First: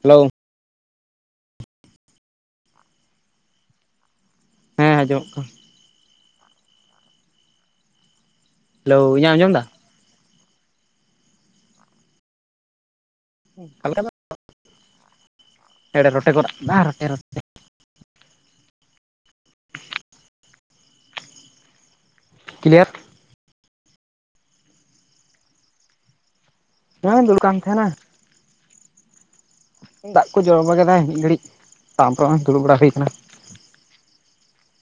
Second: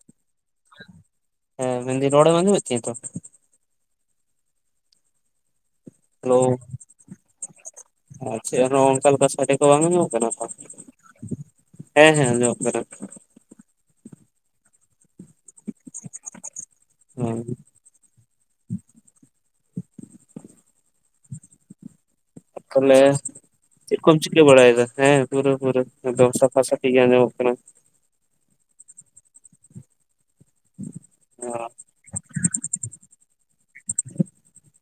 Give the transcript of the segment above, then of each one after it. Hello ᱦᱮᱸ ᱢᱮᱱᱫᱟᱹᱧ ᱨᱚᱲᱮᱢ ᱟᱡᱚᱢ ᱮᱫ ᱛᱤᱧᱟᱹ ᱛᱚ ᱟᱡᱚᱢᱚᱜ ᱠᱟᱱᱟ ᱾ ᱦᱮᱞᱳ ᱟᱪᱪᱷᱟ ᱟᱨ ᱦᱮᱞᱳ ᱚᱱᱠᱟ ᱞᱮᱠᱟ ᱤᱧᱟᱹᱜ ᱟᱸᱡᱚᱢ ᱥᱟᱰᱮ ᱮᱫᱟ ᱠᱚ ᱵᱟᱝ ᱟᱚᱜ ᱠᱟᱱᱟ ᱛᱚ? ᱦᱮᱸ ᱦᱮᱸ ᱟᱡᱚᱢᱚᱜ ᱠᱟᱱᱟ ᱠᱟᱞ ᱠᱟ ᱱᱟᱜ ᱮᱲᱮ ᱨᱚᱴᱮ ᱠᱚ ᱨᱟ ᱫᱟ ᱦᱮᱸ ᱠᱞᱤᱭᱟᱨ ᱛᱟᱦᱞᱮ ᱪᱮ ᱠᱚᱢ ᱪᱤᱠᱟᱹ ᱵᱟᱲᱟᱭᱮᱫᱟ ᱦᱮᱸ ᱯᱩᱨᱟᱹ ᱯᱩᱨᱟᱹ ᱵᱮᱥ ᱮᱠᱫᱚᱢ ᱥᱟᱯᱷᱟ ᱥᱟᱯᱷᱤ ᱾ ᱦᱮᱸ ᱫᱩᱞ ᱠᱟᱱ ᱛᱟᱦᱮᱱᱟ ᱫᱟᱜ ᱠᱚ ᱡᱚᱨᱚ ᱵᱟᱲᱟ ᱠᱮᱫᱟ ᱢᱤᱫ ᱜᱷᱟᱹᱲᱤᱡ ᱛᱟᱨᱯᱚᱨᱮ ᱫᱩᱲᱩᱵ ᱵᱟᱲᱟ ᱦᱩᱭ ᱟᱠᱟᱱᱟ ᱾ [inaudible]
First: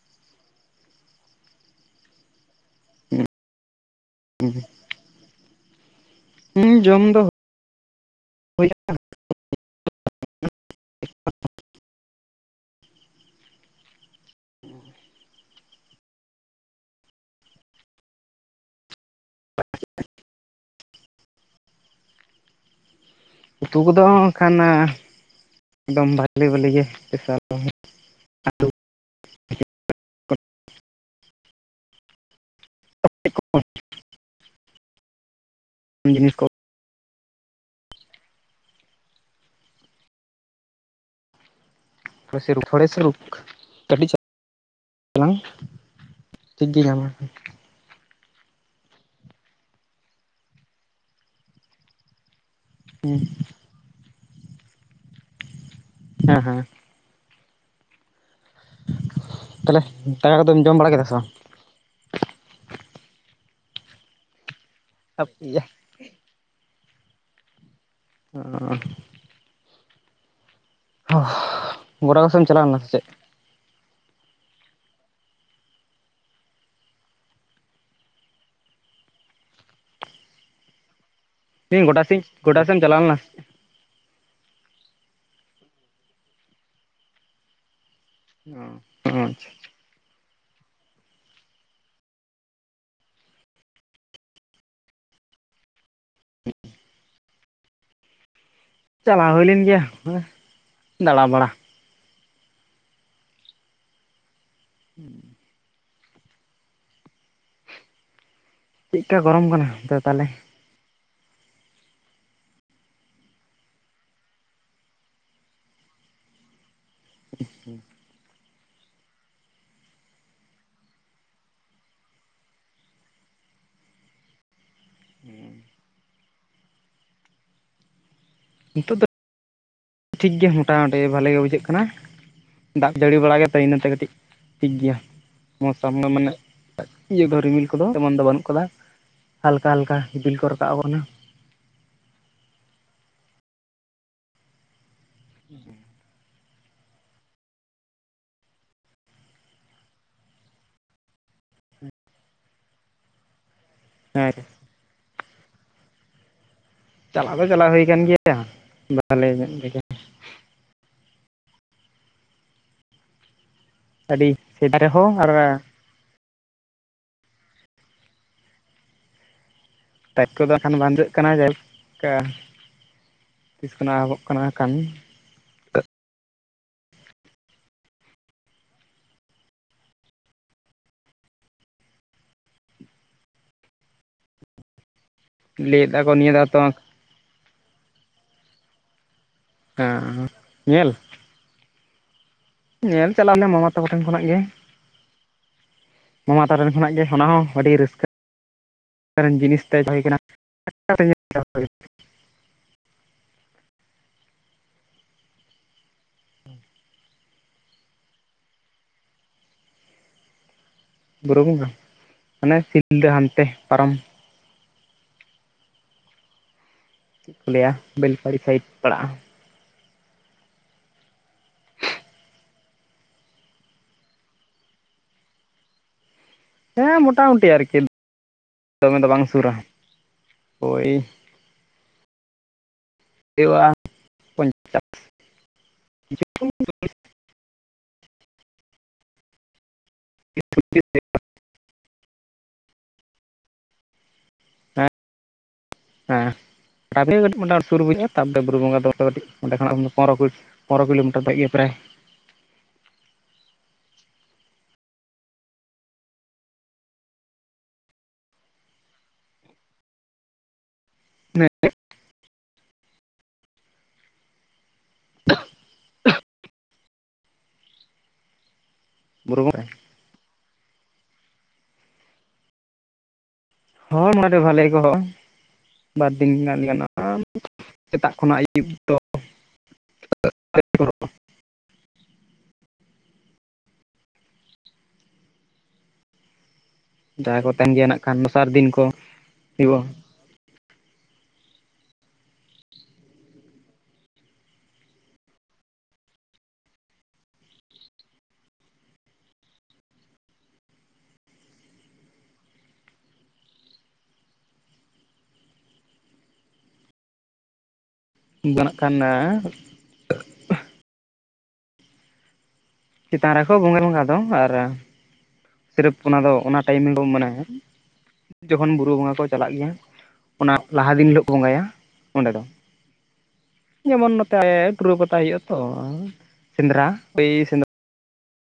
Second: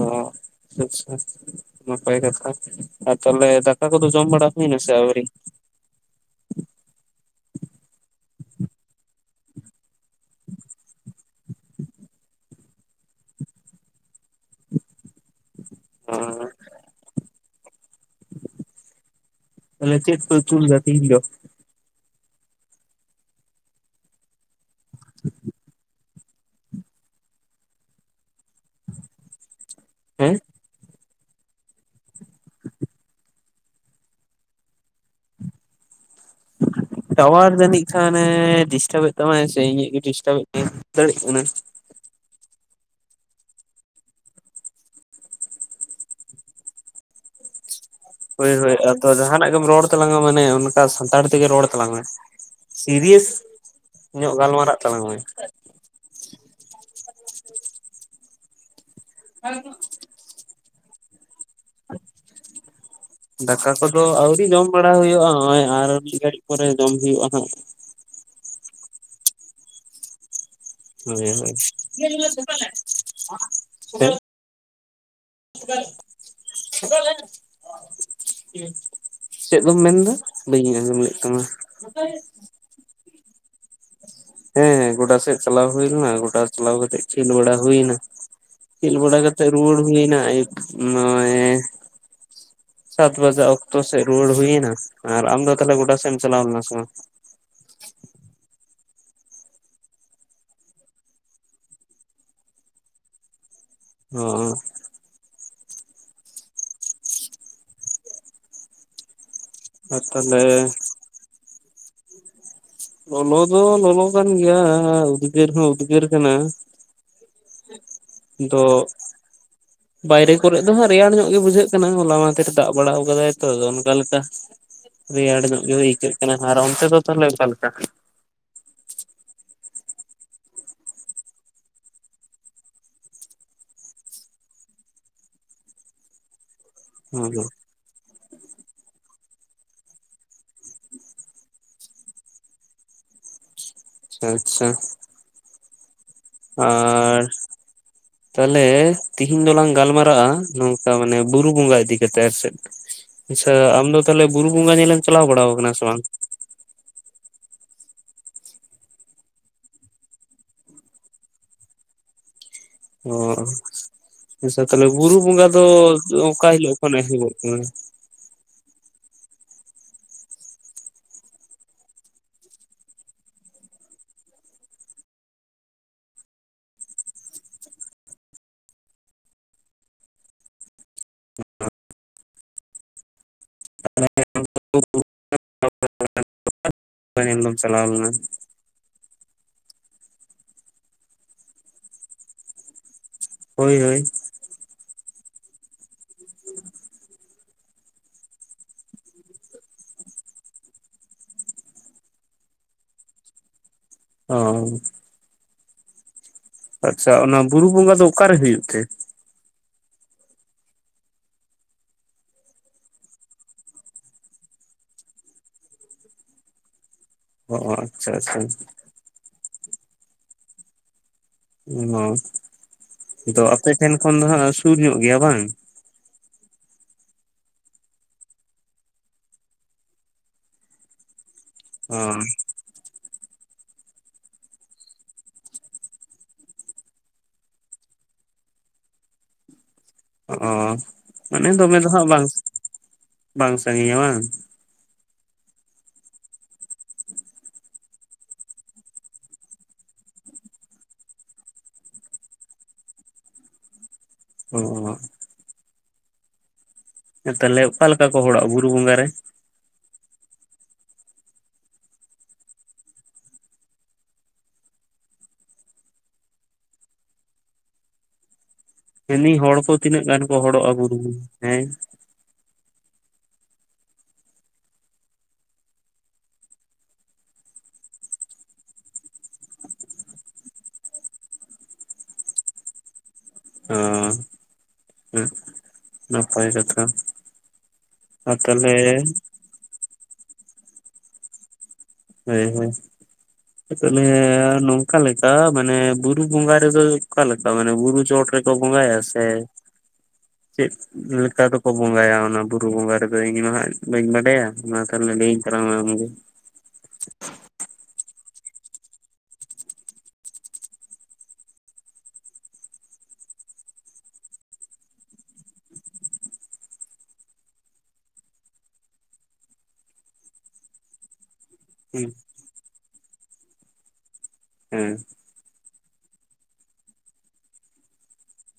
ᱚ ᱟᱪᱷᱟ ᱟᱪᱪᱷᱟ ᱛᱟᱦᱚᱞᱮ ᱱᱟᱯᱟᱭ ᱠᱟᱛᱷᱟ [unintelligible] ᱫᱟᱠᱟ ᱠᱚᱫᱚ ᱡᱚᱢ ᱵᱟᱲᱟ ᱦᱩᱭᱱᱟ ᱥᱮ ᱟᱹᱣᱨᱤ? ᱦᱩᱸ ᱡᱚᱢ ᱫᱚ ᱦᱩᱭᱩᱜ ᱠᱟᱱᱟ ᱾ [inaudible] ᱦᱮᱞᱳ ᱛᱟᱦᱚᱞᱮ ᱪᱮᱫ ᱠᱚ ᱯᱮ ᱩᱛᱩ ᱞᱮᱫᱟ ᱛᱮᱦᱮᱧ ᱫᱚ ᱩᱛᱩ ᱠᱚᱫᱚ ᱱᱚᱜ-ᱚᱭ ᱱᱚᱝᱠᱟᱱᱟ ᱮᱠᱫᱚᱢ ᱵᱷᱟᱜᱤ ᱵᱷᱟᱞᱤ ᱵᱷᱟᱞᱤ ᱜᱮ ᱱᱮᱛᱟᱨ ᱫᱚ ᱱᱟᱜ ᱟᱛᱳ [inaudible] ᱦᱮᱸ [inaudible] ᱡᱤᱱᱤᱥ ᱠᱚ ᱴᱟᱣᱟᱨ ᱡᱟᱹᱱᱤᱡ ᱠᱷᱟᱱ ᱰᱤᱥᱴᱟᱵ ᱮᱫ ᱛᱟᱢᱟᱭ ᱥᱮ ᱤᱧᱟᱹᱜ ᱜᱮ ᱰᱤᱥᱴᱟᱵ ᱮᱫ ᱛᱤᱧᱟᱹ ᱫᱟᱲᱮ ᱚᱱᱟ [unintelligible] ᱴᱷᱤᱠ ᱜᱮ ᱧᱟᱢᱟ ᱦᱳᱭ ᱦᱳᱭ ᱟᱫᱚ ᱡᱟᱦᱟᱱᱟᱜ ᱜᱮᱢ ᱨᱚᱲ ᱛᱟᱞᱟᱝᱟ ᱢᱟᱱᱮ ᱚᱱᱠᱟ ᱥᱟᱱᱛᱟᱲ ᱛᱮ ᱜᱮ ᱨᱚᱲ ᱛᱟᱞᱟᱝ ᱢᱮ ᱥᱤᱨᱤᱭᱮᱥ ᱧᱚᱜ ᱜᱟᱞᱢᱟᱨᱟᱜ ᱛᱟᱞᱟᱝ ᱢᱮ ᱾ ᱦᱮᱸ ᱦᱮᱸ ᱾ ᱛᱟᱦᱚᱞᱮ ᱫᱟᱠᱟ ᱠᱚᱫᱚᱢ ᱡᱚᱢ ᱵᱟᱲᱟ ᱠᱮᱫᱟ ᱥᱮ ᱵᱟᱝ ᱫᱟᱠᱟ ᱠᱚᱫᱚ ᱟᱹᱣᱨᱤ ᱡᱚᱢ ᱵᱟᱲᱟ ᱦᱩᱭᱩᱜᱼᱟ ᱱᱚᱜᱼᱚᱭ ᱟᱨ ᱢᱤᱫ ᱜᱷᱟᱹᱲᱤᱡ ᱯᱚᱨᱮ ᱡᱚᱢ ᱦᱩᱭᱩᱜᱼᱟ ᱱᱟᱸᱜ ᱟᱨ [unintelligible] ᱦᱳᱭ ᱚ ᱦᱳᱭ ᱜᱚᱰᱟ ᱠᱚᱥᱮᱫ ᱮᱢ ᱪᱟᱞᱟᱣ ᱞᱮᱱᱟ ᱥᱮ [unintelligible] [unintelligible] ᱪᱮᱫ ᱫᱚᱢ ᱢᱮᱱᱫᱟ ᱵᱟᱹᱧ ᱟᱸᱡᱚᱢ ᱞᱮᱫ ᱛᱟᱢᱟ ᱤᱧ ᱜᱚᱰᱟ ᱥᱮᱫ ᱜᱚᱰᱟ ᱥᱮᱫ ᱮᱢ ᱪᱟᱞᱟᱣ ᱞᱮᱱᱟ ᱦᱮᱸ ᱦᱮᱸ ᱜᱚᱰᱟ ᱥᱮᱫ ᱪᱟᱞᱟᱣ ᱦᱩᱭ ᱞᱮᱱᱟ ᱜᱚᱰᱟ ᱪᱟᱞᱟᱣ ᱠᱟᱛᱮ ᱠᱷᱮᱞ ᱵᱟᱲᱟ ᱦᱩᱭᱱᱟ᱾ ᱠᱷᱮᱞ ᱚ ᱵᱟᱲᱟ ᱟᱪᱪᱷᱟ ᱠᱟᱛᱮᱜ ᱨᱩᱣᱟᱹᱲ ᱦᱩᱭᱱᱟ ᱱᱚᱜ ᱚᱭ ᱥᱟᱛ ᱵᱟᱡᱟ ᱚᱠᱛᱚ ᱥᱮᱫ ᱨᱩᱣᱟᱹᱲ ᱦᱩᱭᱱᱟ ᱟᱨ ᱟᱢ ᱫᱚ ᱛᱟᱦᱚᱞᱮ ᱜᱚᱰᱟ ᱥᱮᱫ ᱮᱢ ᱪᱟᱞᱟᱣ ᱞᱮᱱᱟ ᱥᱮ ᱵᱟᱝ? ᱪᱟᱞᱟᱣ ᱦᱩᱭ ᱞᱮᱱ ᱜᱮᱭᱟ ᱦᱮ ᱫᱟᱬᱟ ᱵᱟᱲᱟ ᱚ [inaudible] ᱪᱮᱫᱠᱟ ᱜᱚᱨᱚᱢ ᱠᱟᱱᱟ ᱛᱚ ᱟᱨ ᱛᱟᱦᱞᱮ ᱛᱟᱦᱚᱞᱮ ᱞᱚᱞᱚ ᱫᱚ ᱞᱚᱞᱚ ᱠᱟᱱ ᱜᱮᱭᱟ ᱩᱫᱽᱜᱟᱹᱨ ᱦᱚᱸ ᱩᱫᱽᱜᱟᱹᱨ ᱠᱟᱱᱟ ᱦᱩᱜᱼᱦᱩᱸ ᱫᱚ [inaudible] ᱵᱟᱭ ᱨᱮ ᱠᱚᱨᱮ ᱫᱚ ᱦᱟᱸᱜ ᱨᱮᱭᱟᱲ ᱧᱚᱜ ᱜᱮ ᱵᱩᱡᱷᱟᱹᱜ ᱠᱟᱱᱟ ᱦᱚᱞᱦᱟ ᱢᱟᱫᱷᱮᱨ ᱫᱟᱜ ᱵᱟᱲᱟ ᱟᱠᱟᱫᱟᱭ ᱛᱚ ᱟᱫ ᱚᱱᱠᱟ ᱞᱮᱠᱟ ᱨᱮᱭᱟᱲ ᱧᱚᱜ ᱜᱮ ᱟᱹᱭᱠᱟᱹᱜ ᱠᱟᱱᱟ ᱟᱨ ᱚᱱᱛᱮ ᱫᱚ ᱛᱟᱦᱚᱞᱮ ᱚᱠᱟ ᱞᱮᱠᱟ? ᱱᱤᱛᱚᱜ ᱫᱚ ᱴᱷᱤᱠ ᱜᱮᱭ ᱢᱚᱴᱟ ᱢᱩᱴᱤ ᱵᱷᱟᱞᱮ ᱜᱮ ᱵᱩᱡᱷᱟᱹᱜ ᱠᱟᱱᱟ᱾ ᱫᱟᱜ ᱡᱟᱹᱲᱤ ᱵᱟᱲᱟ ᱠᱟᱛᱮ ᱤᱱᱟᱹᱛᱮ ᱠᱟᱹᱴᱤᱡ ᱴᱷᱤᱠ ᱜᱮᱭᱟ ᱢᱚᱥᱟᱢ ᱫᱚ ᱢᱟᱱᱮ ᱤᱭᱟᱹ ᱫᱚ ᱟᱪᱪᱷᱟ ᱨᱤᱢᱤᱞ ᱠᱚᱫᱚ ᱮᱢᱚᱱ ᱫᱚ ᱵᱟᱹᱱᱩᱜ ᱠᱟᱫᱟ ᱦᱟᱞᱠᱟ ᱦᱟᱞᱠᱟ ᱤᱯᱤᱞ ᱠᱚ ᱨᱟᱠᱟᱵ ᱟᱠᱟᱱᱟ ᱟᱪᱷᱟ [inaudible] ᱟᱨ ᱛᱟᱦᱚᱞᱮ ᱛᱤᱦᱤᱸᱧ ᱫᱚᱞᱟᱝ ᱜᱟᱞ ᱢᱟᱨᱟᱜᱼᱟ ᱱᱚᱝᱠᱟ ᱢᱟᱱᱮ ᱵᱩᱨᱩ ᱵᱚᱸᱜᱟ ᱤᱫᱤ ᱠᱟᱛᱮᱜ ᱟᱨ ᱥᱮ [inaudible] ᱟᱪᱪᱷᱟ ᱟᱢᱫᱚ ᱛᱟᱦᱚᱞᱮ ᱦᱮᱸ ᱵᱩᱨᱩ ᱵᱚᱸᱜᱟ ᱧᱮᱞᱮᱢ ᱪᱟᱞᱟᱣ ᱵᱟᱲᱟ ᱟᱠᱟᱱᱟ ᱥᱮ ᱵᱟᱝ ᱪᱟᱞᱟᱣ ᱫᱚ ᱪᱟᱞᱟᱣ ᱦᱩᱭ ᱟᱠᱟᱱ ᱜᱮᱭᱟ [unintelligible] ᱵᱟᱦᱞᱮ ᱧᱚᱜ ᱚ ᱟᱹᱰᱤ ᱟᱪᱪᱷᱟ ᱥᱮᱫᱟᱭ ᱛᱟᱦᱚᱞᱮ ᱨᱮᱦᱚᱸ ᱵᱩᱨᱩ ᱟᱨ ᱵᱚᱸᱜᱟ ᱫᱚ ᱚᱠᱟ ᱦᱤᱞᱳᱜ ᱠᱷᱚᱱ ᱮᱦᱚᱵᱚᱜ ᱠᱟᱱᱟ ᱴᱟᱭᱤᱯ ᱠᱚᱫᱚ ᱠᱷᱟᱱ ᱵᱟᱝ ᱡᱟᱹᱜ ᱠᱟᱱᱟ ᱡᱟᱭ ᱦᱳᱠ ᱛᱤᱥ ᱠᱷᱚᱱᱟᱜ ᱮᱦᱚᱵᱚᱜ ᱠᱟᱱᱟ ᱠᱷᱟᱱ ᱞᱟᱹᱭᱮᱫᱟ ᱠᱚ ᱱᱤᱭᱟᱹᱫᱟ ᱛᱚᱼᱼ ᱫᱚᱚᱢ [inaudible] ᱪᱟᱞᱟᱣ ᱞᱮᱱᱟ ᱦᱮᱸ ᱧᱮᱞ ᱧᱮᱞ ᱪᱟᱞᱟᱣ ᱞᱮᱱᱟ ᱢᱟᱢᱟ ᱦᱳᱭ ᱛᱟᱠᱚ ᱦᱳᱭ ᱴᱷᱮᱱ ᱠᱷᱚᱱᱟᱜ ᱜᱮ ᱢᱟᱢᱟ ᱛᱟᱨᱮᱱ ᱠᱷᱚᱱᱟᱜ ᱜᱮ ᱚᱱᱟ ᱦᱚᱸ ᱟᱹᱰᱤ ᱨᱟᱹᱥᱠᱟᱹ ᱠᱟᱨᱚᱱ ᱡᱤᱱᱤᱥ ᱛᱟᱭ ᱛᱟᱦᱮᱸ ᱠᱟᱱᱟ [inaudible] ᱚ ᱟᱪᱪᱷᱟ ᱚᱱᱟ ᱵᱩᱨᱩ ᱵᱚᱸᱜᱟ ᱫᱚ ᱚᱠᱟᱨᱮ ᱦᱩᱭᱩᱜ ᱛᱮ ᱵᱩᱨᱩ ᱵᱚᱸᱜᱟ ᱦᱟᱱᱮ ᱥᱤᱞᱫᱟᱹ ᱦᱟᱱᱛᱮ ᱯᱟᱨᱚᱢ ᱪᱮᱫ ᱠᱚ ᱚ ᱞᱟᱹᱭᱟ ᱟᱪᱪᱷᱟ ᱟᱪᱪᱷᱟ ᱵᱮᱞᱯᱟᱦᱟᱲᱤ ᱥᱟᱭᱤᱰ ᱯᱟᱲᱟᱜᱼᱟ ᱚ ᱟᱫᱚ ᱟᱯᱮ ᱴᱷᱮᱱ ᱠᱷᱚᱱ ᱫᱚ ᱦᱟᱜ ᱥᱩᱨ ᱧᱚᱜ ᱜᱮᱭᱟ ᱵᱟᱝ ᱦᱮᱸ ᱢᱚᱴᱟ ᱢᱩᱴᱤ ᱟᱨᱠᱤ ᱫᱚᱢᱮ ᱫᱚ ᱵᱟᱝ ᱥᱩᱨᱟ ᱦᱳᱭ ᱦᱚ ᱦᱮᱣᱟ ᱯᱚᱧᱪᱟᱥ ᱪᱷᱩ ᱚ [inaudible] ᱢᱟᱱᱮ ᱫᱚᱢᱮ ᱫᱚ ᱦᱟᱜ ᱵᱟᱝ ᱵᱟᱝ ᱥᱟᱺᱜᱤᱧᱟ ᱵᱟᱝ ᱦᱮᱸ ᱦᱮᱸ ᱛᱟᱨᱯᱚᱨᱮ ᱠᱟᱹᱴᱤᱡ ᱢᱳᱴᱟᱢᱩᱴᱤ ᱥᱩᱨ ᱵᱩᱡᱷᱟᱹᱜ-ᱟ ᱛᱟᱯᱚᱨᱮ ᱵᱩᱨᱩ ᱵᱚᱸᱜᱟ ᱫᱚ ᱚᱱᱛᱮ ᱠᱟᱹᱴᱤᱡ ᱚᱸᱰᱮ ᱠᱷᱚᱱᱟᱜ ᱯᱚᱱᱨᱚ ᱠᱩᱲᱤ ᱯᱚᱱᱨᱚ ᱠᱤᱞᱳᱢᱤᱴᱟᱨ ᱫᱚ ᱦᱳᱭᱳ ᱜᱮᱭᱟ ᱯᱨᱟᱭ ᱚᱸᱻᱻ ᱛᱟᱦᱚᱞᱮ ᱚᱠᱟ ᱞᱮᱠᱟ ᱠᱚ ᱦᱚᱲᱚᱜᱼᱟ ᱵᱩᱨᱩ ᱵᱚᱸᱜᱟ ᱨᱮ ᱱᱮᱜ-ᱮ [unintelligible] ᱢᱮᱱᱫᱟᱹᱧ ᱵᱩᱨᱩ ᱦᱚᱲ ᱵᱚᱸᱜᱟ ᱠᱚ ᱛᱤᱱᱟᱹᱜ ᱜᱟᱱ ᱠᱚ ᱦᱚᱲᱚᱜ-ᱟ? ᱦᱮᱸ, ᱦᱚᱲ ᱢᱟ ᱟᱰᱤ ᱵᱷᱟᱞᱮ ᱠᱚ ᱦᱚᱲᱚᱜ-ᱟ᱾ ᱵᱟᱨᱫᱤᱱ [unintelligible] ᱥᱮᱛᱟᱜ ᱠᱷᱚᱱᱟᱜ ᱟᱹᱭᱩᱵ ᱫᱷᱟᱹᱵᱤᱡ ᱫᱚ ᱦᱟᱸᱻ ᱦᱟ ᱱᱟᱯᱟᱭ ᱠᱟᱛᱷᱟ ᱡᱟᱦᱟᱸᱭ ᱠᱚ ᱛᱟᱦᱮᱱ ᱜᱮᱭᱟ ᱱᱟᱜ ᱠᱷᱟᱱ ᱟᱨ ᱫᱚᱥᱟᱨ ᱫᱤᱱ ᱛᱟᱦᱚᱞᱮ ᱠᱚ ᱦᱩᱭᱩᱜᱼᱟ ᱞᱟᱹᱭ ᱟᱹᱧ [unintelligible] ᱛᱟᱦᱚᱞᱮ ᱱᱚᱝᱠᱟ ᱞᱮᱠᱟ ᱢᱟᱱᱮ ᱵᱩᱨᱩ ᱵᱚᱸᱜᱟ ᱨᱮᱫᱚ ᱚᱠᱟᱞᱮᱠᱟ ᱢᱟᱱᱮ ᱵᱩᱨᱩ ᱪᱚᱴ ᱨᱮ ᱵᱚᱸᱜᱟᱭᱟ ᱥᱮ [inaudible] ᱪᱮᱫ ᱞᱮᱠᱟ ᱫᱚᱠᱚ ᱵᱚᱸᱜᱟᱭᱟ ᱚᱱᱟ ᱵᱩᱨᱩ ᱵᱚᱸᱜᱟ ᱨᱮᱫᱚ ᱤᱧᱢᱟ ᱦᱟᱸᱜ ᱵᱟᱹᱧ ᱵᱟᱰᱟᱭᱟ ᱢᱟ ᱛᱟᱦᱞᱮ ᱞᱟᱹᱭᱟᱹᱧ ᱛᱟᱞᱟᱝ ᱢᱮ ᱟᱢᱜᱮ [unintelligible] ᱵᱮᱱᱟᱜ ᱠᱟᱱᱟᱭ ᱮᱸᱻ ᱪᱮᱛᱟᱱ ᱨᱮᱠᱚ ᱵᱚᱸᱜᱟ ᱵᱚᱸᱜᱟ ᱫᱚ ᱟᱨ ᱥᱤᱨᱯ ᱚᱱᱟᱫᱚ ᱚᱱᱟ ᱴᱟᱭᱤᱢ ᱵᱚ ᱢᱟᱱᱟᱮ ᱡᱚᱠᱷᱚᱱ ᱵᱩᱨᱩ ᱵᱚᱸᱜᱟ ᱠᱚ ᱪᱟᱞᱟᱜ ᱜᱮᱭᱟ ᱚᱱᱟ ᱞᱟᱦᱟ ᱫᱤᱱ ᱦᱤᱞᱚᱹᱜ ᱠᱚ ᱵᱚᱸᱜᱟᱭᱟ ᱦᱮᱸ ᱚᱸᱰᱮ ᱫᱚ ᱡᱮᱢᱚᱱ ᱱᱚᱛᱮ ᱦᱮᱸ ᱴᱩᱩᱨᱟᱹ ᱯᱟᱛᱟ ᱦᱩᱭᱩᱜᱼᱟ ᱛᱚ ᱥᱮᱸᱫᱽᱨᱟ ᱚᱭ ᱥᱮᱸᱫᱽᱨᱟ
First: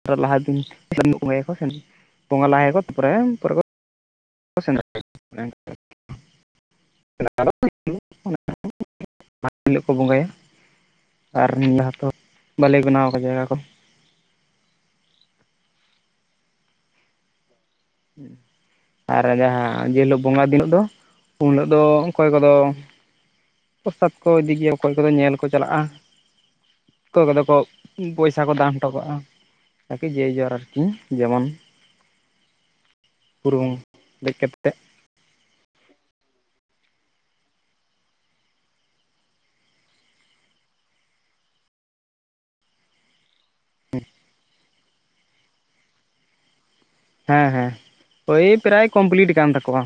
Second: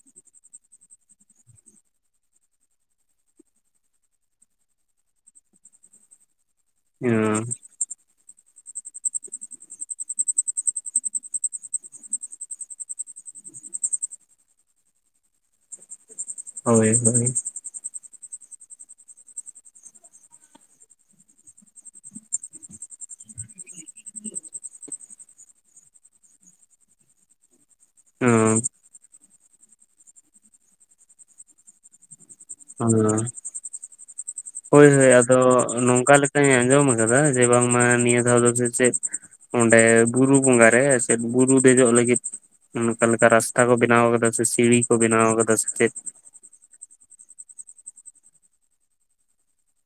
ᱛᱟᱨ ᱞᱟᱦᱟ ᱫᱤᱱ ᱫᱚᱥᱟᱨ ᱵᱚᱸᱜᱟᱭᱟᱠᱚ ᱥᱮ ᱵᱚᱸᱜᱟ ᱞᱟᱦᱟᱭᱟᱠᱚ ᱛᱟᱨᱯᱚᱨᱮ ᱯᱚᱨᱮ [unintelligible] ᱢᱟᱲᱟᱝ ᱦᱤᱞᱳᱜ ᱠᱚ ᱵᱚᱸᱜᱟᱭᱟ [unintelligible] ᱵᱟᱞᱮ ᱵᱮᱱᱟᱣ ᱠᱟᱜᱟ ᱡᱟᱭᱜᱟ ᱠᱚ᱾ ᱦᱳᱭ-ᱦᱳᱭ ᱟᱨ ᱡᱟᱦᱟᱸ ᱡᱮ ᱦᱤᱞᱳᱜ ᱵᱚᱸᱜᱟ ᱫᱤᱱᱳᱜ ᱫᱚ, ᱩᱱ ᱦᱤᱞᱳᱜ ᱫᱚ ᱚᱠᱚᱭ ᱠᱚᱫᱚᱼᱼ ᱯᱨᱚᱥᱟᱫ ᱠᱚ ᱤᱫᱤ ᱜᱮᱭᱟ, ᱚᱠᱚᱭ ᱠᱚᱫᱚ ᱧᱮᱞ ᱠᱚ ᱪᱟᱞᱟᱜ-ᱟ, ᱚᱠᱚᱭ ᱠᱚᱫᱚ ᱠᱚᱼᱼ ᱯᱚᱭᱥᱟ ᱠᱚ ᱚᱸ ᱫᱟᱱ ᱦᱚᱴᱚ ᱠᱟᱜ-ᱟ, ᱟᱨᱠᱤ ᱡᱮ ᱡᱟᱨ ᱟᱨᱠᱤ ᱡᱮᱢᱚᱱ, [inaudible] ᱩᱨᱩᱢ ᱵᱮᱠᱮᱴ ᱨᱮ, ᱦᱳᱭ-ᱦᱳᱭ ᱟᱫᱚ ᱱᱚᱝᱠᱟ ᱞᱮᱠᱟᱹᱧ ᱟᱸᱡᱚᱢ ᱟᱠᱟᱫᱟ ᱡᱮ ᱵᱟᱝᱢᱟ ᱱᱤᱭᱟᱹ ᱫᱷᱟᱣ ᱫᱚ ᱥᱮᱪᱮᱫᱼᱼ ᱚᱸᱰᱮ ᱵᱩᱨᱩ ᱵᱚᱸᱜᱟ ᱨᱮ, ᱥᱮ ᱵᱩᱨᱩ ᱫᱮᱡᱚᱜ ᱞᱟᱹᱜᱤᱫ ᱚᱠᱟ ᱞᱮᱠᱟ ᱨᱟᱥᱼᱼ ᱠᱟ ᱠᱚ ᱵᱮᱱᱟᱣ ᱠᱟᱫᱟ ᱥᱮ ᱥᱤᱸᱲᱤ ᱠᱚ ᱵᱮᱱᱟᱣ ᱠᱟᱫᱟ ᱥᱮ ᱪᱮᱫ? ᱦᱮᱸ ᱦᱮᱸ ᱳᱭ ᱯᱨᱟᱭ ᱠᱚᱢᱯᱞᱤᱴ ᱠᱟᱱ ᱛᱟᱠᱚᱣᱟ᱾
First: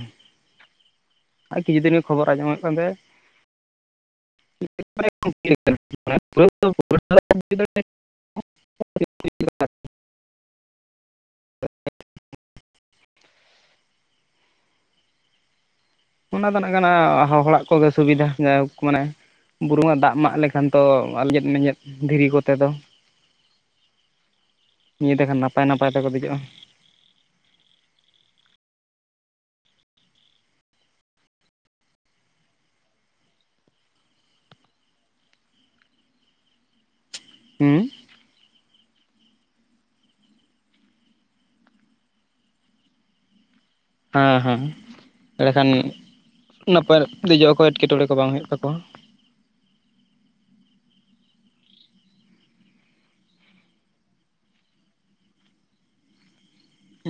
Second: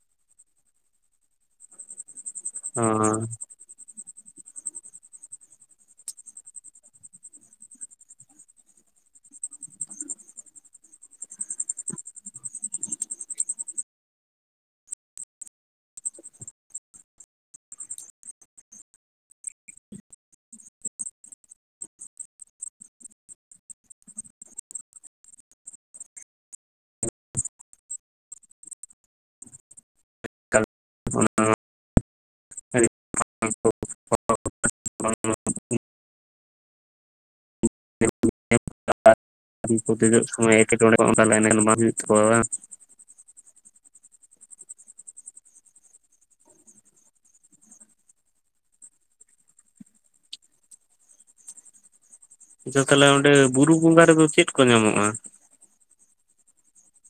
ᱟᱨ ᱠᱤᱪᱷᱩ ᱫᱤᱱ ᱜᱮ ᱠᱷᱚᱵᱚᱨ ᱟᱸᱡᱚᱢᱚᱜ ᱠᱟᱱ ᱛᱟᱦᱮᱸᱜᱼᱼ [unintelligible] [unintelligible] ᱚᱱᱟ ᱫᱚ ᱱᱟᱜ ᱠᱟᱱᱟ ᱦᱚᱲᱟᱜ ᱠᱚᱜᱮ ᱥᱩᱵᱤᱫᱷᱟ ᱡᱟᱭᱦᱳᱠ ᱢᱟᱱᱮᱼᱼ ᱵᱩᱨᱩ ᱢᱟ ᱫᱟᱜ ᱢᱟᱜ ᱞᱮᱠᱷᱟᱱ ᱛᱚ ᱞᱮᱸᱡᱮᱫ ᱢᱮᱸᱡᱮᱫ ᱫᱷᱤᱨᱤ ᱠᱚᱛᱮ ᱫᱚᱼᱼ ᱱᱤᱭᱟᱹ ᱛᱮᱠᱷᱟᱱ ᱱᱟᱯᱟᱭ-ᱱᱟᱯᱟᱭ ᱛᱮᱠᱚ ᱫᱮᱡᱚᱜ-ᱟ᱾ ᱦᱩᱸ [inaudible] ᱫᱮᱡᱚᱜ ᱥᱚᱢᱚᱭ ᱮᱴᱠᱮᱴᱚᱸᱬᱮ ᱦᱚᱸ ᱛᱟᱸᱦᱚᱞᱮ ᱵᱟᱝ ᱦᱩᱭᱩᱜ ᱛᱟᱠᱚᱣᱟ ᱵᱟᱝ? ᱦᱮᱸ ᱦᱮᱸ ᱮᱸᱰᱮᱠᱷᱟᱱ ᱱᱟᱯᱟᱭ ᱫᱮᱡᱚᱜ ᱟᱠᱚ ᱮᱴᱠᱮᱴᱚᱸᱬᱮ ᱠᱚ ᱵᱟᱝ ᱦᱩᱭᱩᱜ ᱛᱟᱠᱚᱣᱟ᱾ ᱟᱪᱪᱷᱟ ᱛᱟᱦᱚᱞᱮ ᱚᱸᱰᱮ ᱵᱩᱨᱩ ᱵᱚᱸᱜᱟ ᱨᱮᱫᱚ ᱪᱮᱫ ᱠᱚ ᱧᱟᱢᱚᱜ-ᱟ?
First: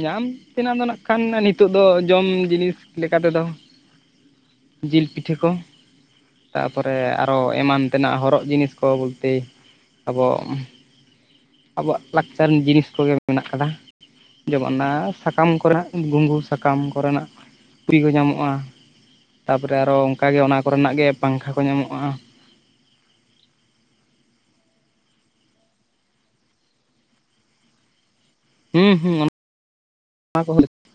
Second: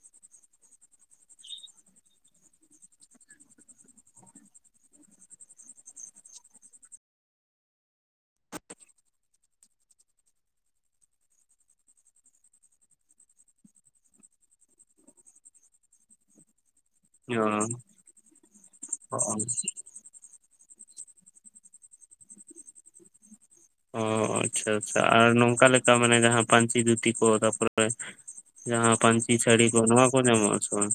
ᱧᱟᱢ ᱛᱮᱱᱟᱜ ᱫᱚ ᱱᱟᱜ ᱠᱷᱟᱱ ᱱᱤᱛᱚᱜ ᱫᱚ ᱡᱚᱢ ᱡᱤᱱᱤᱥ ᱞᱮᱠᱟᱛᱮᱫᱚᱼᱼ ᱡᱤᱞ ᱯᱤᱴᱷᱟᱹ ᱠᱚᱼᱼ ᱛᱟᱯᱚᱨᱮ ᱟᱨᱚ ᱮᱢᱟᱱ ᱛᱮᱱᱟᱜ ᱦᱚᱨᱚᱜ ᱡᱤᱱᱤᱥ ᱠᱚ ᱵᱚᱞᱛᱤ ᱟᱵᱚ ᱟᱵᱚᱣᱟᱜ ᱞᱟᱠᱪᱟᱨ ᱡᱤᱱᱤᱥ ᱠᱚᱜᱮ ᱢᱮᱱᱟᱜ ᱟᱠᱟᱫᱟ ᱡᱮᱢᱚᱱ ᱚᱱᱟ ᱥᱟᱠᱟᱢ ᱠᱚᱨᱮᱱᱟᱜ ᱜᱩᱝᱜᱩ ᱥᱟᱠᱟᱢ ᱠᱚᱨᱮᱱᱟᱜ ᱠᱩᱲᱤ ᱦᱚᱸ ᱧᱟᱢᱚᱜᱼᱟ ᱚ ᱛᱟᱯᱚᱨᱮ ᱟᱨᱚ ᱚᱱᱠᱟᱜᱮ ᱚᱱᱟ ᱠᱚᱨᱮᱱᱟᱜ ᱜᱮ ᱯᱟᱝᱠᱷᱟ ᱠᱚ ᱧᱟᱢᱚᱜᱼᱟ ᱚ ᱟᱪᱪᱷᱟ ᱟᱪᱪᱷᱟ ᱟᱨ ᱱᱚᱝᱠᱟ ᱞᱮᱠᱟ ᱢᱟᱱᱮ ᱡᱟᱦᱟᱸ ᱯᱟᱧᱪᱤ ᱫᱷᱩᱛᱤ ᱠᱚ ᱛᱟᱨᱯᱚᱨᱮ ᱦᱩᱸ ᱡᱟᱦᱟᱸ ᱦᱩᱸ ᱯᱟᱹᱧᱪᱤ ᱥᱟᱹᱲᱤ ᱠᱚ ᱱᱚᱣᱟ ᱠᱚ ᱚᱱᱟ ᱧᱟᱢᱚᱜ ᱠᱚᱦᱚᱸ ᱟᱥᱮ ᱵᱟᱝ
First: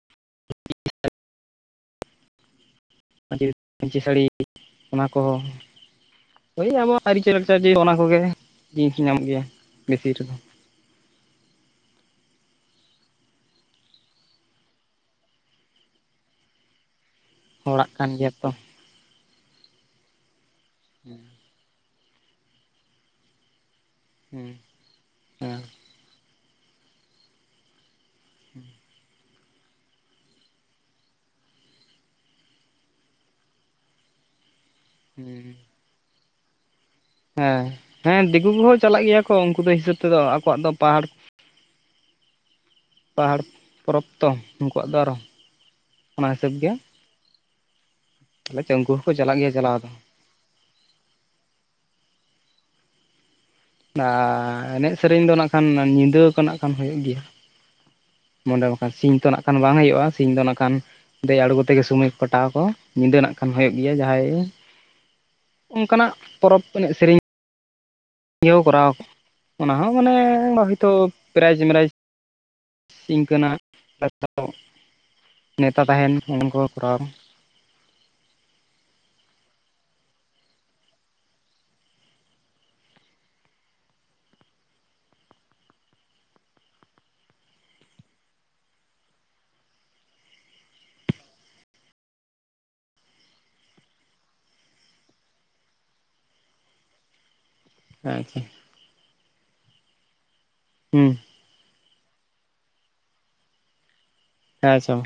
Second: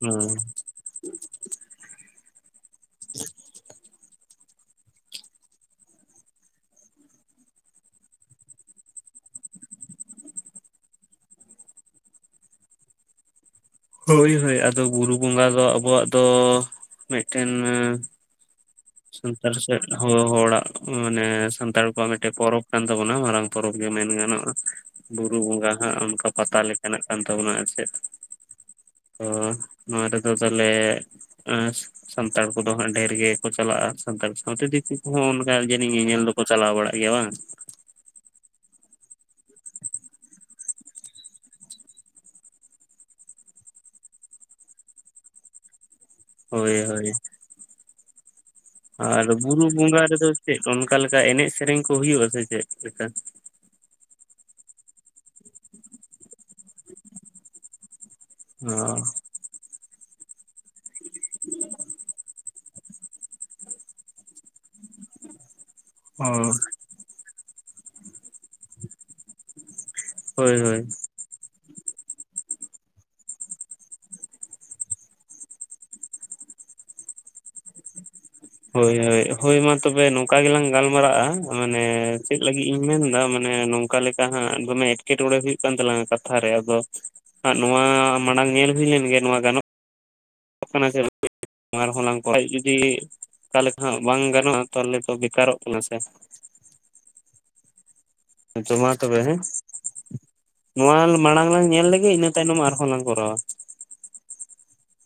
ᱦᱩᱸ ᱯᱟᱹ ᱯᱟᱹᱧᱪᱤ ᱥᱟᱹᱲᱤ ᱚᱱᱟ ᱠᱚᱦᱚᱸ ᱳᱭ ᱟᱵᱚᱣᱟᱜ ᱟᱹᱪᱟᱹᱞᱟᱠᱪᱟᱨ ᱡᱮ ᱚᱱᱟ ᱠᱚᱜᱮ ᱡᱤᱱᱤᱥ ᱧᱟᱢᱚᱜ ᱜᱮᱭᱟ ᱵᱮᱥᱤ ᱨᱮᱫᱚ ᱦᱳᱭ ᱦᱳᱭ ᱟᱫᱚ ᱵᱩᱨᱩ ᱵᱚᱸᱜᱟ ᱫᱚ ᱟᱵᱚᱣᱟᱜ ᱫᱚ ᱢᱤᱫᱴᱮᱱ ᱦᱚᱲᱟᱜ ᱠᱟᱱ ᱜᱮᱭᱟ ᱛᱚ ᱥᱟᱱᱛᱟᱲ ᱥᱮᱫ ᱦᱚᱲᱟᱜ ᱢᱟᱱᱮ ᱥᱟᱱᱛᱟᱲ ᱠᱚᱣᱟᱜ ᱢᱤᱫᱴᱮᱡ ᱯᱚᱨᱚᱵ ᱠᱟᱱ ᱛᱟᱵᱚᱱᱟ ᱢᱟᱨᱟᱝ ᱯᱚᱨᱚᱵᱽ ᱜᱮ ᱢᱮᱱ ᱜᱟᱱᱚᱜᱼᱟ ᱦᱮᱸ ᱵᱩᱨᱩ ᱦᱮᱸ ᱵᱚᱸᱜᱟ ᱦ ᱚᱱᱠᱟ ᱯᱟᱛᱟ ᱞᱮᱠᱟᱱᱟᱜ ᱠᱟᱱ ᱛᱟᱵᱚᱱᱟ ᱟᱨ ᱪᱮᱫ ᱛᱚ ᱱᱚᱣᱟ ᱨᱮᱫᱚ ᱛᱟᱦᱞᱮ ᱥᱟᱱᱛᱟᱲ ᱠᱚᱫᱚ ᱦᱟᱸᱜ ᱰᱷᱮᱨ ᱜᱮ ᱠᱚ ᱪᱟᱞᱟᱜᱼᱟ ᱥᱟᱱᱛᱟᱲ ᱥᱟᱶᱛᱮ ᱫᱤᱠᱩ ᱠᱚᱦᱚᱸ ᱚᱱᱠᱟ ᱦᱮᱸ ᱡᱟᱹᱱᱤᱡ ᱧᱮᱧᱮᱞ ᱫᱚᱠᱚ ᱪᱟᱞᱟᱣ ᱵᱟᱲᱟᱜ ᱜᱮᱭᱟ ᱵᱟᱝ [inaudible] ᱦᱮᱸ ᱫᱤᱠᱩ ᱠᱚᱦᱚᱸ ᱪᱟᱞᱟᱜ ᱜᱮᱭᱟ ᱠᱚ ᱩᱱᱠᱩ ᱫᱚ ᱦᱤᱥᱟᱹᱵ ᱛᱮᱫᱚ ᱟᱠᱚᱣᱟᱜ ᱫᱚ ᱯᱟᱦᱟᱲ ᱾ ᱯᱟᱦᱟᱲ ᱯᱚᱨᱚᱵᱽ ᱛᱚ ᱱᱠᱩᱣᱟᱜ ᱫᱚ ᱟᱨᱚ ᱾ ᱦᱳᱭ ᱦᱳᱭ ᱛᱟᱦᱚᱞᱮ ᱩᱱᱠᱩ ᱦᱚᱸᱠᱚ ᱟᱨ ᱪᱟᱞᱟᱜ ᱜᱮᱭᱟ ᱵᱩᱨᱩ ᱪᱟᱞᱟᱣ ᱫᱚ ᱵᱚᱸᱜᱟ ᱨᱮᱫᱚ ᱪᱮᱫ ᱚᱱᱠᱟ ᱞᱮᱠᱟ ᱮᱱᱮᱡ ᱥᱮᱨᱮᱧ ᱠᱚ ᱦᱩᱭᱩᱜᱼᱟ ᱥᱮ ᱪᱮᱫ ᱞᱮᱠᱟ? ᱮᱱᱮᱡ ᱥᱮᱨᱮᱧ ᱫᱚ ᱱᱟᱜ ᱠᱷᱟᱱ ᱧᱤᱫᱟᱹ ᱠᱚ ᱱᱟᱜ ᱠᱷᱟᱱ ᱦᱩᱭᱩᱜ ᱜᱮᱭᱟ ᱢᱸᱰᱮ ᱵᱟᱝᱠᱷᱟᱱ ᱥᱤᱧ ᱛᱚ ᱱᱟᱜ ᱠᱷᱟᱱ ᱵᱟᱝ ᱦᱩᱭᱩᱜᱼᱟ ᱥᱤᱧ ᱫᱚ ᱱᱟᱜ ᱠᱷᱟᱱ ᱫᱮᱡ ᱟᱬᱜᱚ ᱠᱟᱛᱮᱜᱮ ᱥᱚᱢᱚᱭ ᱯ ᱠᱟᱴᱟᱣ ᱠᱚ ᱧᱤᱫᱟᱹᱱᱟᱜ ᱠᱷᱟᱱ ᱦᱩᱭᱩᱜ ᱜᱮᱭᱟ ᱡᱟᱦᱟᱸᱭ ᱚᱱᱠᱟᱱᱟᱜ ᱚ ᱯᱚᱨᱚᱵᱽ ᱮᱱᱮᱡ ᱥᱮᱨᱮᱧ ᱤᱭᱟᱹᱣ ᱠᱚᱨᱟᱣ ᱚᱱᱟ ᱦᱚᱸ ᱢᱟᱱᱮ ᱦᱳᱭ ᱵᱷᱟᱜᱮ ᱦᱳᱭ ᱛᱚ ᱯᱨᱟᱭᱤᱡᱽ ᱢᱮᱟᱭᱤᱡᱽ ᱤᱱᱠᱟᱹᱱᱟᱜ ᱱᱮᱛᱟ ᱛᱟᱦᱮᱱ ᱩᱱᱠᱩ ᱠᱚᱨᱟᱣ ᱦᱳᱭ ᱦᱳᱭ ᱦᱳᱭ ᱢᱟ ᱛᱚᱵᱮ ᱱᱚᱝᱠᱟ ᱜᱮᱞᱟᱝ ᱜᱟᱞᱢᱟᱨᱟᱜᱼᱟ ᱢᱟᱱᱮ ᱪᱮᱫ ᱞᱟᱹᱜᱤᱫ ᱤᱧ ᱢᱮᱱᱫᱟ ᱢᱟᱱᱮ ᱾ ᱚᱠᱟ ᱞᱮᱠᱟ ᱦᱟᱸᱜ ᱫᱚᱢᱮ ᱮᱴᱠᱮᱴᱚᱬᱮ ᱦᱩᱭᱩᱜ ᱠᱟᱱ ᱛᱟᱞᱟᱝ ᱠᱟᱛᱷᱟ ᱨᱮ ᱟᱫᱚ ᱾ ᱱᱚᱣᱟ ᱢᱟᱲᱟᱝ ᱧᱮᱞᱦᱩᱭ ᱞᱮᱱ ᱜᱮ ᱱᱚᱣᱟ ᱜᱟᱱ ᱚ ᱠᱟᱱᱟ ᱥᱮ [unintelligible] ᱟᱨᱦᱚᱸᱞᱟᱝ ᱠᱚᱣᱟ ᱟᱡ ᱡᱩᱫᱤ ᱚᱠᱟ ᱞᱮᱠᱟ ᱦᱟᱸᱜ ᱵᱟᱝ ᱜᱟᱱᱚᱜᱼᱟ ᱛᱟᱦᱚᱞᱮ ᱛᱚ ᱵᱮᱠᱟᱨᱚᱜ ᱠᱟᱱᱟ ᱥᱮ ᱟᱪᱪᱟ ᱛᱚ ᱢᱟ ᱛᱚᱵᱮ ᱦᱮᱸ ᱱᱚᱣᱟ ᱦᱩᱸ ᱢᱟᱲᱟᱝ ᱞᱟᱝ ᱧᱮᱞ ᱞᱮᱜᱮ ᱤᱱᱟᱹ ᱛᱟᱭᱱᱚᱢ ᱟᱨᱦᱚᱸ ᱞᱟᱝ ᱠᱚᱨᱟᱣᱟ ᱟᱪᱪᱷᱟ ᱢᱟ